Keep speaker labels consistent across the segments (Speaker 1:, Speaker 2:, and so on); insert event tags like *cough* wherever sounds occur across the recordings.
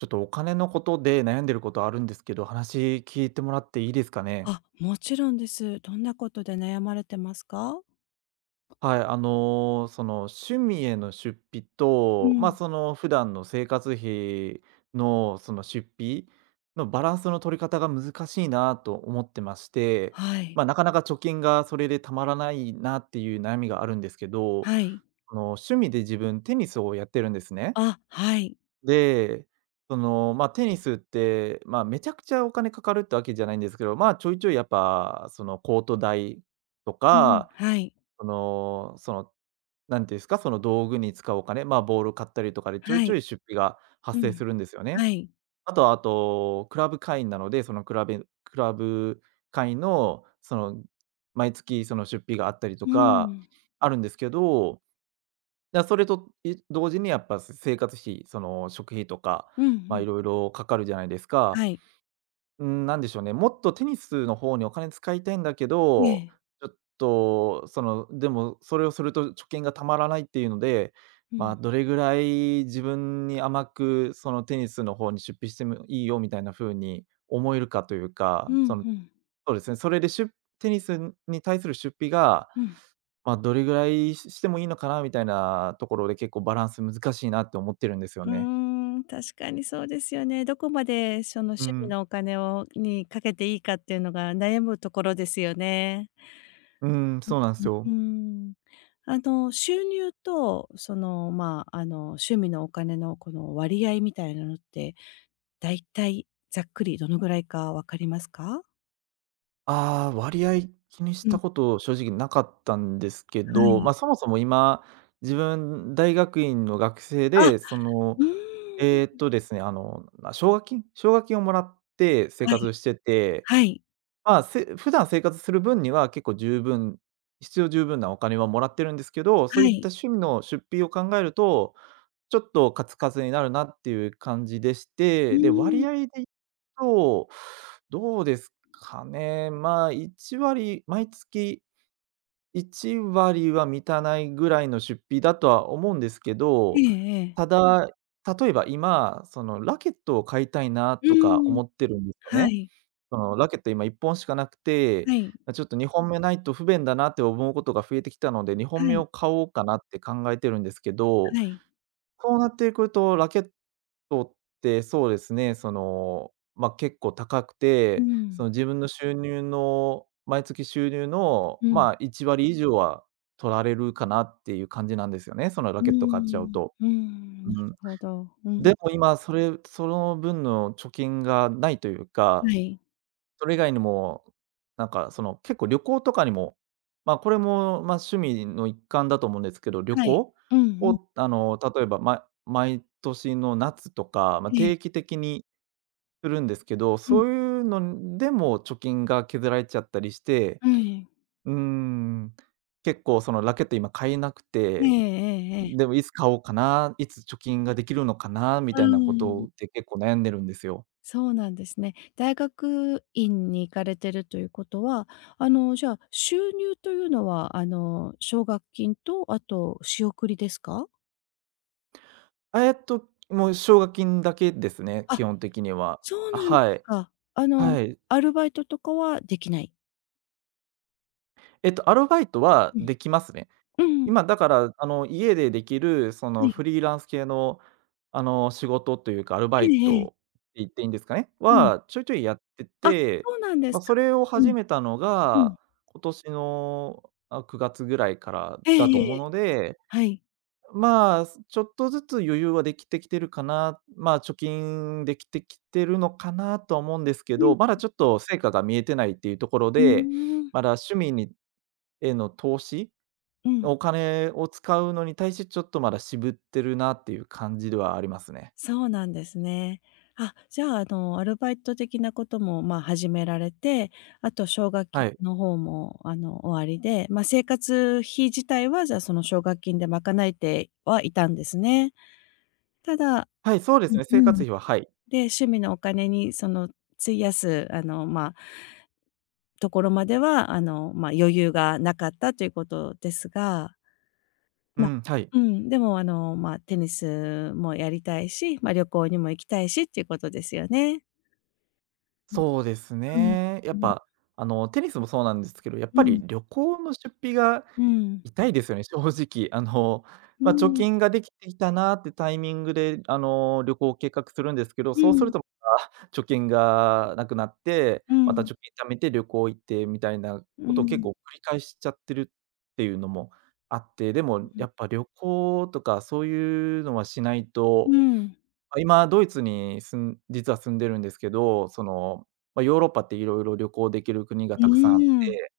Speaker 1: ちょっとお金のことで悩んでることあるんですけど、話聞いてもらっていいですかね？
Speaker 2: あ、もちろんです。どんなことで悩まれてますか？
Speaker 1: はい、あの、その趣味への出費
Speaker 2: う
Speaker 1: と、ま、
Speaker 2: ん。
Speaker 1: その普段の生活費の出費のバランスの取り方が難しいなと思ってまして、
Speaker 2: はい。
Speaker 1: ま、なかなか貯金がそれでたまらないなっていう悩みがあるんですけど、
Speaker 2: はい。
Speaker 1: あの、趣味で自分テニスをやってるんですね。
Speaker 2: あ、はい。
Speaker 1: で、その、まあ、テニスって、まあ、めちゃくちゃお金かかるってわけじゃないんですけど、まあ、ちょいちょいやっぱ、その、コート代と
Speaker 2: う
Speaker 1: か、
Speaker 2: ん。はい。
Speaker 1: その、なんていうんですか、その道具に使うお金、まあ、ボール買ったりとかでちょい
Speaker 2: は
Speaker 1: ちょ
Speaker 2: い。
Speaker 1: い出費が
Speaker 2: う
Speaker 1: 発生す
Speaker 2: ん。
Speaker 1: るんですよね。
Speaker 2: はい。
Speaker 1: あとは、クラブ会員なので、そのクラブ会員の、その、毎月その出費があったりと
Speaker 2: う
Speaker 1: か
Speaker 2: ん。
Speaker 1: あるんですけどや、それと、同時にやっぱ生活費、その食費とか、
Speaker 2: うんう
Speaker 1: まあ、
Speaker 2: ん。
Speaker 1: いろいろかかるじゃないです
Speaker 2: は
Speaker 1: か。
Speaker 2: い。
Speaker 1: うん、なんでしょうね、もっとテニスの方にお金使いたいんだけ
Speaker 2: え
Speaker 1: ど、
Speaker 2: え。
Speaker 1: ちょっとその、でもそれをすると貯金がたまらないっていうので、
Speaker 2: う
Speaker 1: ま
Speaker 2: ん。
Speaker 1: あ、どれぐらい自分に甘くそのテニスの方に出費してもいいよみたいな風に思えるかというか、
Speaker 2: う
Speaker 1: そ
Speaker 2: ん
Speaker 1: の、
Speaker 2: うん。
Speaker 1: そうですね、それで出テニスに対する出費が、
Speaker 2: うん。
Speaker 1: まあ、どれぐらいしてもいいのかなみたいなところで、結構バランス難しいなって思ってるんですよ
Speaker 2: うー
Speaker 1: ね。
Speaker 2: ん、確かにそうですよね。どこまでその
Speaker 1: う
Speaker 2: 趣味
Speaker 1: ん。
Speaker 2: のお金をにかけていいかっていうのが悩むところですよね。
Speaker 1: うん、
Speaker 2: う
Speaker 1: そうなんです
Speaker 2: ん、
Speaker 1: よ。
Speaker 2: あの、収入と、その、まあ、あの、趣味のお金のこの割合みたいなのって、だいたいざっくりどのぐらいかわかりますか？
Speaker 1: ああ、割合気にし
Speaker 2: う
Speaker 1: た
Speaker 2: ん。
Speaker 1: こと正直なかったんですけ
Speaker 2: は
Speaker 1: ど、ま
Speaker 2: い。
Speaker 1: あ、そもそも今、自分大学院の学生
Speaker 2: あ、
Speaker 1: で、その、
Speaker 2: うーん。
Speaker 1: ですね、あの、ま、奨学金をもらって生
Speaker 2: は
Speaker 1: 活
Speaker 2: い、
Speaker 1: してて、
Speaker 2: はい、
Speaker 1: まあ、普段生活する分には結構必要十分なお金はもらってるんですけど、そう
Speaker 2: は
Speaker 1: いった
Speaker 2: い。
Speaker 1: 趣味の出費を考えるとちょっとカツカツになるなっていう感じでし
Speaker 2: う
Speaker 1: て、で、
Speaker 2: ーん。
Speaker 1: 割合で言うと、どうですかね、まあ、1割毎月1割は満たないぐらいの出費だとは思うんですけ
Speaker 2: え
Speaker 1: ど、
Speaker 2: えええ。
Speaker 1: ただ、例えば今、そのラケットを買いたいな
Speaker 2: う
Speaker 1: とか
Speaker 2: ーん。
Speaker 1: 思ってるんですよ
Speaker 2: は
Speaker 1: ね。
Speaker 2: い、
Speaker 1: そのラケット今1本しかなくて、
Speaker 2: はい、
Speaker 1: ま、ちょっと2本目ないと不便だなって思うことが増えてきたので、2
Speaker 2: は
Speaker 1: 本目
Speaker 2: い、
Speaker 1: を買おうかなって考えてるんですけど、
Speaker 2: はい。
Speaker 1: そうなってくると、ラケットってそうですね、その、まあ、結構高く
Speaker 2: う
Speaker 1: て、そ
Speaker 2: ん、
Speaker 1: の自分の収入の毎月収入の、
Speaker 2: うん、
Speaker 1: まあ、1割以上は取られるかなっていう感じなんですよね、そのラ
Speaker 2: うー
Speaker 1: ケット買っちゃう
Speaker 2: ん、
Speaker 1: と。
Speaker 2: うーん、
Speaker 1: う
Speaker 2: なる
Speaker 1: ん。
Speaker 2: ほど。うん。
Speaker 1: でも今それその分の貯金がないという
Speaker 2: は
Speaker 1: か、
Speaker 2: い、
Speaker 1: それ以外にも、なんかその、結構旅行とかにも、ま、これも、ま、趣味の一環だと思うんですけど、旅
Speaker 2: はい。
Speaker 1: 行
Speaker 2: うんうん。
Speaker 1: を、あの、例えば、ま毎年の夏とか、まあ、
Speaker 2: ええ、
Speaker 1: 定期的にするんですけど、
Speaker 2: うん、
Speaker 1: そういうのでも貯金が削られちゃったりして、
Speaker 2: うん、ええ。
Speaker 1: うーん、結構そのラケット今買えなく
Speaker 2: え
Speaker 1: て、
Speaker 2: えええ。
Speaker 1: でもいつ買おうかな、いつ貯金ができるのかなみ
Speaker 2: う
Speaker 1: たいなこ
Speaker 2: ん、
Speaker 1: とで結構悩んでるんですよ。
Speaker 2: そうなんですね。大学院に行かれてるということは、あの、じゃあ、収入というのは、あの、奨学金と、あと仕送りですか？
Speaker 1: あ、えっと、もう奨学金だけですね、基
Speaker 2: あ、
Speaker 1: 本的には。
Speaker 2: そう
Speaker 1: あ、
Speaker 2: なんで
Speaker 1: は
Speaker 2: す
Speaker 1: い。
Speaker 2: か。あの、
Speaker 1: はい。
Speaker 2: アルバイトとかはできない？
Speaker 1: えっと、アルバイトは
Speaker 2: うん。
Speaker 1: できますね。
Speaker 2: うん、
Speaker 1: 今だから、あの、家でできる、そ
Speaker 2: は
Speaker 1: の、
Speaker 2: い。
Speaker 1: フリーランス系の、あの、仕事というか、アルバ
Speaker 2: え
Speaker 1: イ
Speaker 2: えええ、
Speaker 1: トって言っていいんですかね、
Speaker 2: うん。
Speaker 1: は、ちょいちょいやって
Speaker 2: あ、
Speaker 1: て、
Speaker 2: そうなんで
Speaker 1: まあ、
Speaker 2: す
Speaker 1: そ
Speaker 2: か。
Speaker 1: れを
Speaker 2: う
Speaker 1: 始
Speaker 2: ん、
Speaker 1: めたの
Speaker 2: う
Speaker 1: が、
Speaker 2: ん。
Speaker 1: 今年の、あ、9月ぐらいから
Speaker 2: え
Speaker 1: だと
Speaker 2: え
Speaker 1: 思
Speaker 2: え
Speaker 1: う
Speaker 2: え。
Speaker 1: ので、
Speaker 2: はい。
Speaker 1: まあ、ちょっとずつ余裕はできてきてるかな、まあ、貯金できてきてるのかなとは思うんですけ
Speaker 2: う
Speaker 1: ど、
Speaker 2: ん、
Speaker 1: まだちょっと成果が見えてないっていうところ
Speaker 2: うー
Speaker 1: で、
Speaker 2: ん、
Speaker 1: まだ趣味への投資、
Speaker 2: うん。
Speaker 1: お金を使うのに対してちょっとまだ渋ってるなっていう感じではありますね。
Speaker 2: そうなんですね。あ、じゃあ、あの、アルバイト的なことも、まあ、始められて、あと奨学
Speaker 1: は
Speaker 2: 金
Speaker 1: い。
Speaker 2: の方も、あの、終わりで、まあ、生活費自体は、じゃあ、その奨学金で賄えてはいたんですね。ただ
Speaker 1: はい、そうで
Speaker 2: う
Speaker 1: す
Speaker 2: ん、
Speaker 1: ね、
Speaker 2: う
Speaker 1: 生活
Speaker 2: ん。
Speaker 1: 費は、はい。
Speaker 2: で、趣味のお金に、その、費やす、あの、まあところまでは、あの、まあ、余裕がなかったということですが、
Speaker 1: う
Speaker 2: ま、
Speaker 1: ん、はい。
Speaker 2: うん、でもあの、ま、テニスもやりたいし、ま、旅行にも行きたいしっていうことですよね。うん、
Speaker 1: そうですね。やっ
Speaker 2: うん、うん、
Speaker 1: ぱ、あの、テニスもそうなんですけど、やっぱ
Speaker 2: う
Speaker 1: り
Speaker 2: ん、
Speaker 1: 旅行の出費が
Speaker 2: うん、
Speaker 1: 痛いですよね、正直。あの、
Speaker 2: う
Speaker 1: まあ、貯
Speaker 2: ん、
Speaker 1: 金ができてきたなってタイミングで、あの、旅行を計画するんですけど、
Speaker 2: う
Speaker 1: そうする
Speaker 2: ん、
Speaker 1: とまた貯金がなくなって、
Speaker 2: うん、う
Speaker 1: また貯
Speaker 2: ん、
Speaker 1: 金貯めて旅行行ってみたいな
Speaker 2: う
Speaker 1: ことを結
Speaker 2: ん、
Speaker 1: 構繰り返しちゃってるっていうのもあって、でもやっぱ旅行とかそういうのはしないと、
Speaker 2: う
Speaker 1: ま、今ドイツに実は住んでるんですけど、その、まあ、ヨーロッパっていろいろ旅行できる国がたくさんあっ
Speaker 2: ん、
Speaker 1: て、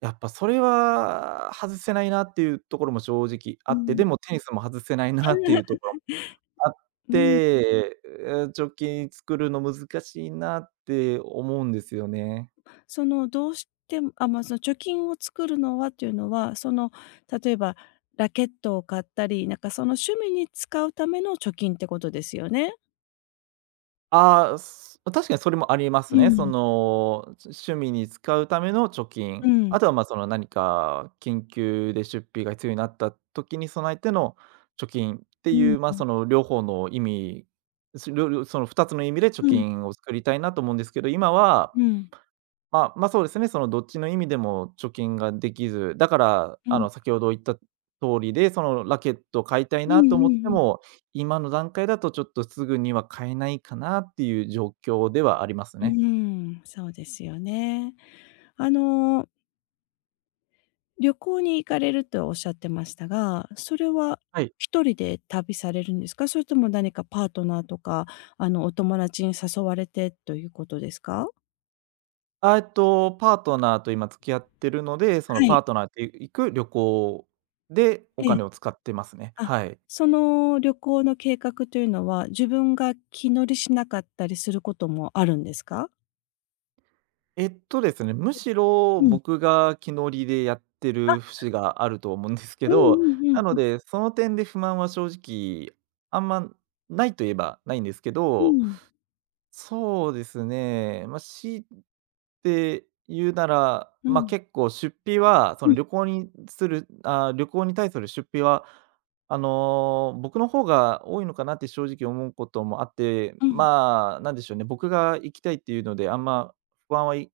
Speaker 1: やっぱそれは外せないなっていうところも正直あ
Speaker 2: う
Speaker 1: って、
Speaker 2: ん。
Speaker 1: でもテニスも外せないなっていうところもあっ
Speaker 2: *laughs*
Speaker 1: て、貯金作るの難しいなって思うんですよね。
Speaker 2: その、どうしてもあ、ま、その貯金を作るのはっていうのは、その、例えばラケットを買ったり、なんかその趣味に使うための貯金ってことですよね？
Speaker 1: ああ、確かにそれもあります
Speaker 2: う
Speaker 1: ね。そ
Speaker 2: ん、
Speaker 1: の、趣味に使うための貯
Speaker 2: う
Speaker 1: 金、あ
Speaker 2: ん、
Speaker 1: とは、ま、その、何か緊急で出費が必要になった時に備えての貯金って
Speaker 2: う
Speaker 1: い
Speaker 2: ん、
Speaker 1: う、ま、
Speaker 2: うん、
Speaker 1: その、両方の意味、すりょりょその2つの意味で貯金を作りたいなと思うんですけど、今は
Speaker 2: うん、う
Speaker 1: まあまあ、そうですね、そのどっちの意味でも貯金ができず、だから、あの、
Speaker 2: ん。
Speaker 1: 先ほど言った通りで、そのラケットを買いたい
Speaker 2: うんう
Speaker 1: なと思っ
Speaker 2: ん
Speaker 1: て
Speaker 2: うん。
Speaker 1: も、今の段階だとちょっとすぐには買えないかなっていう状況ではあります
Speaker 2: う
Speaker 1: ね。
Speaker 2: ーん、そうですよね。あの、旅行に行かれるとおっしゃってましたが、それは
Speaker 1: はい。
Speaker 2: 一人で旅されるんですか？それとも何かパートナーとか、あの、お友達に誘われてということですか？
Speaker 1: あ、えっと、パートナーと今付き合ってるので、その
Speaker 2: は
Speaker 1: パ
Speaker 2: い。
Speaker 1: ートナーと行く旅行でお
Speaker 2: ええ。
Speaker 1: 金を使ってますね。
Speaker 2: あ、
Speaker 1: はい。
Speaker 2: その旅行の計画というのは、自分が気乗りしなかったりすることもあるんですか？
Speaker 1: えっとですね、むしろ
Speaker 2: うん。
Speaker 1: 僕が気乗りでやってる節があると思うんですけ
Speaker 2: うんう
Speaker 1: ど、
Speaker 2: んうん
Speaker 1: なの
Speaker 2: うん。
Speaker 1: で、その点で不満は正直あんまないといえばないんですけ
Speaker 2: う
Speaker 1: ど、
Speaker 2: ん。
Speaker 1: そうですね、まあ、強いて言うなら、
Speaker 2: うん。
Speaker 1: 結構出費は、
Speaker 2: うん。
Speaker 1: 旅行に対する出費は、あの、僕の方が多いのかなって正直思うこともあって、
Speaker 2: うんうん。
Speaker 1: まあ、なんでしょうね、僕が行きたいっていうので、あんま不安はい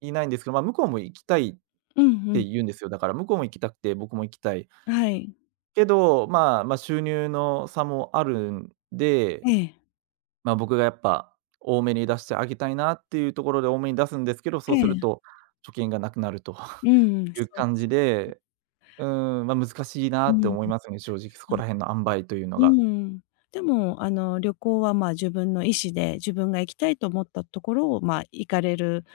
Speaker 1: いないんですけど、まあ、向こうも行きたいっ
Speaker 2: うんう
Speaker 1: て
Speaker 2: ん。
Speaker 1: 言うんですよ。だから向こうも行きたくて、僕も行きたい。
Speaker 2: はい。
Speaker 1: けど、まあ、まあ、収入の差もあるんで、
Speaker 2: ええ。
Speaker 1: まあ、僕がやっぱ多めに出してあげたいなっていうところで多めに出すんですけど、
Speaker 2: え
Speaker 1: そうする
Speaker 2: え。
Speaker 1: と貯金がなくなると
Speaker 2: うんうん、
Speaker 1: *laughs* いう
Speaker 2: そうで
Speaker 1: 感じ
Speaker 2: す。
Speaker 1: で、うん、まあ、難しいな
Speaker 2: う
Speaker 1: って
Speaker 2: ん。
Speaker 1: 思いますね、正直そ
Speaker 2: あ、
Speaker 1: こら辺の塩梅というの
Speaker 2: う
Speaker 1: が。
Speaker 2: ん。でも、あの、旅行は、まあ、自分の意思で、自分が行きたいと思ったところを、まあ、行かれる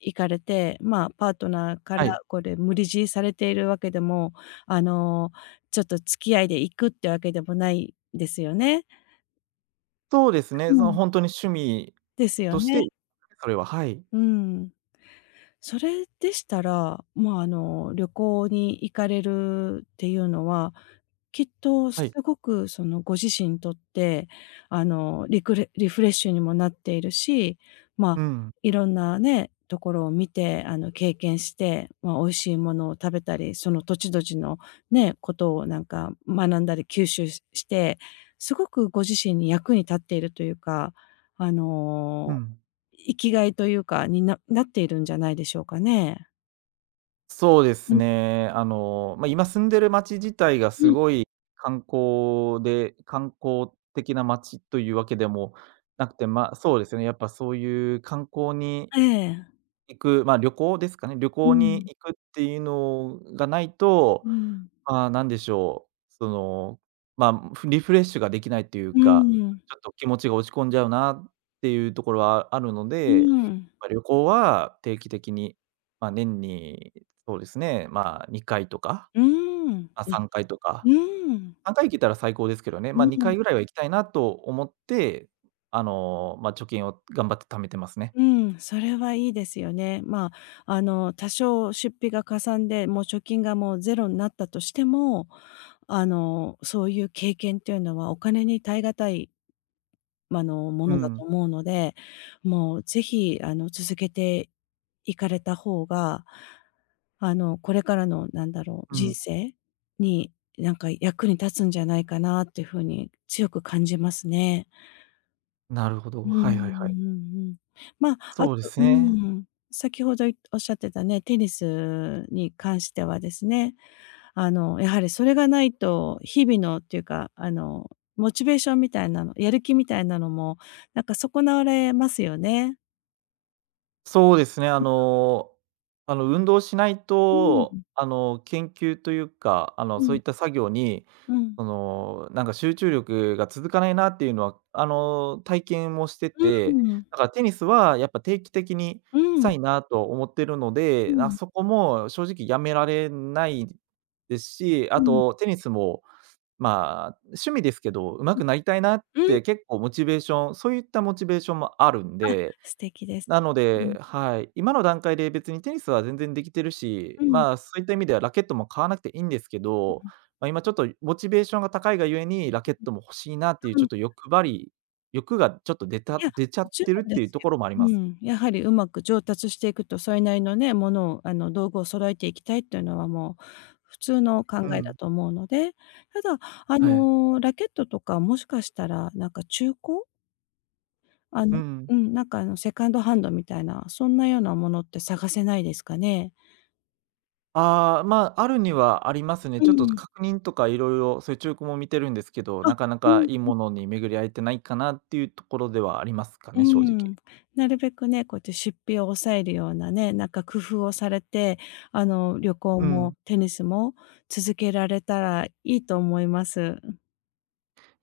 Speaker 2: 行かれて、まあ、パートナーから
Speaker 1: はい。
Speaker 2: これ無理強いされているわけでも、あの、ちょっと付き合いで行くってわけでもないですよね。
Speaker 1: そうです
Speaker 2: う
Speaker 1: ね、その
Speaker 2: ん。
Speaker 1: 本当に趣味
Speaker 2: ですよ
Speaker 1: とし
Speaker 2: ね。
Speaker 1: て、それは、はい。
Speaker 2: うん。それでしたら、まあ、あの、旅行に行かれるっていうのは、きっと
Speaker 1: はい。
Speaker 2: すごくそのご自身にとって、あの、リフレッシュにもなっているし、ま
Speaker 1: う
Speaker 2: あ、
Speaker 1: ん、
Speaker 2: いろんなね、ところを見て、あの、経験して、まあ、美味しいものを食べたり、その土地土地のね、ことをなんか学んだり吸収して、すごくご自身に役に立っているというか、あ
Speaker 1: う
Speaker 2: の
Speaker 1: ん。
Speaker 2: 生きがいというか、になっているんじゃないでしょうかね。
Speaker 1: そうで
Speaker 2: う
Speaker 1: す
Speaker 2: ん、
Speaker 1: ね。あの、まあ、今住んでる町自体が
Speaker 2: う
Speaker 1: す
Speaker 2: ん。
Speaker 1: ごい観光的な町というわけでもなくて、まあ、そうですね、やっぱそういう観光に
Speaker 2: ええ。
Speaker 1: 行く、まあ、旅行ですかね。旅
Speaker 2: う
Speaker 1: 行に
Speaker 2: ん、
Speaker 1: 行くっていうのがないと、
Speaker 2: うん。
Speaker 1: まあ、なんでしょう、その、リフレッシュができないという
Speaker 2: う
Speaker 1: か、
Speaker 2: ーん、
Speaker 1: ちょっと気持ちが落ち込んじゃうなっていうところはあるの
Speaker 2: う
Speaker 1: で、
Speaker 2: ーん、
Speaker 1: まあ、旅行は定期的に、まあ、年に、そうですね、まあ、2回とか、
Speaker 2: うーん、
Speaker 1: まあ、
Speaker 2: あ、
Speaker 1: 3回と
Speaker 2: う
Speaker 1: か、
Speaker 2: ーん。
Speaker 1: 3回行けたら最高ですけどね、
Speaker 2: う
Speaker 1: まあ、2
Speaker 2: ん。
Speaker 1: 回ぐらいは行きたいなと思って、あの、まあ、貯金を頑張って貯めてますね。
Speaker 2: うん、それはいいですよね。まあ、あの、多少出費がかさんで、もう貯金がもうゼロになったとしても、あの、そういう経験っていうのはお金に代え難いまあの、も
Speaker 1: う
Speaker 2: のだと
Speaker 1: ん、
Speaker 2: 思うので、もうぜひ、あの、続けていかれた方が、あの、これからのなんだろ
Speaker 1: う
Speaker 2: う、人
Speaker 1: ん。
Speaker 2: 生に、なんか役に立つんじゃないかなっていう風に強く感じますね。
Speaker 1: なるほど、
Speaker 2: うんうんう
Speaker 1: はいはいはい。
Speaker 2: んうん。ま、あ
Speaker 1: そうで
Speaker 2: と
Speaker 1: す
Speaker 2: う
Speaker 1: ね。
Speaker 2: ん、先ほどおっしゃってたね、テニスに関してはですね、あの、やはりそれがないと、日々のっていうか、あの、モチベーションみたいなの、やる気みたいなのも、なんか損なわれますよね。
Speaker 1: そうですね、
Speaker 2: う
Speaker 1: あの、運動しないと、
Speaker 2: ん。
Speaker 1: あの、研究というか、あの、
Speaker 2: う
Speaker 1: そう
Speaker 2: ん。
Speaker 1: いった作業に、
Speaker 2: うん。
Speaker 1: その、なんか集中力が続かないなっていうのは、あの、体験もして
Speaker 2: う
Speaker 1: て、
Speaker 2: ん。うん。
Speaker 1: だからテニスはやっぱ定期的に
Speaker 2: う
Speaker 1: した
Speaker 2: ん。
Speaker 1: いなと思ってるの
Speaker 2: う
Speaker 1: で、あ
Speaker 2: ん。
Speaker 1: そこも正直やめられないですし、あ
Speaker 2: うん。
Speaker 1: とテニスも、まあ、趣味ですけど、上手くなりたいなっ
Speaker 2: うん。
Speaker 1: て結構モチベーションそういったモチベーションもあるんで、
Speaker 2: 素敵です。
Speaker 1: なの
Speaker 2: う
Speaker 1: で、
Speaker 2: ん。
Speaker 1: はい、今の段階で別にテニスは全然できてるし、
Speaker 2: うん。
Speaker 1: まあ、そういった意味ではラケットも買わなくていいんですけ
Speaker 2: う
Speaker 1: ど、
Speaker 2: ん。
Speaker 1: まあ、今ちょっとモチベーションが高いがゆえに、ラケットも欲しいなっていう
Speaker 2: う
Speaker 1: ちょっ
Speaker 2: ん。
Speaker 1: と欲張り欲がちょっと
Speaker 2: いや、
Speaker 1: 出ちゃ
Speaker 2: も
Speaker 1: っ
Speaker 2: ちろ
Speaker 1: てるっ
Speaker 2: んで
Speaker 1: ていう
Speaker 2: す
Speaker 1: と
Speaker 2: よ。
Speaker 1: ころもあり
Speaker 2: う
Speaker 1: ます。
Speaker 2: ん、やはりうまく上達していくと、それなりのね、ものをあの、道具を揃えていきたいっていうのはもう普通の
Speaker 1: う
Speaker 2: 考えだ
Speaker 1: ん。
Speaker 2: と思うので、ただ、あ
Speaker 1: はい。
Speaker 2: の、ラケットとかもしかしたらなんか中古？あ
Speaker 1: う
Speaker 2: の
Speaker 1: ん。
Speaker 2: うん、なんかあの、セカンドハンドみたいな、そんなようなものって探せないですかね？
Speaker 1: ああ、まあ、あるにはありますね。
Speaker 2: う
Speaker 1: ちょっと
Speaker 2: ん。
Speaker 1: 確認とかいろいろそういう中古も見てるんですけど、
Speaker 2: あ、
Speaker 1: なかな
Speaker 2: う
Speaker 1: か
Speaker 2: ん。
Speaker 1: いいものに巡り合えてないかなっていうところではありますか
Speaker 2: う
Speaker 1: ね、正直。
Speaker 2: ん。なるべくね、こうやって出費を抑えるようなね、なんか工夫をされて、あの、旅行
Speaker 1: うん。
Speaker 2: もテニスも続けられたらいいと思います。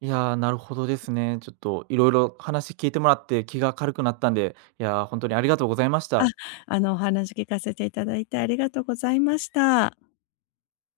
Speaker 1: いやー、なるほどですね。ちょっといろいろ話聞いてもらって気が軽くなったんで、本当にありがとうございました。
Speaker 2: あの、お話聞かせていただいてありがとうございました。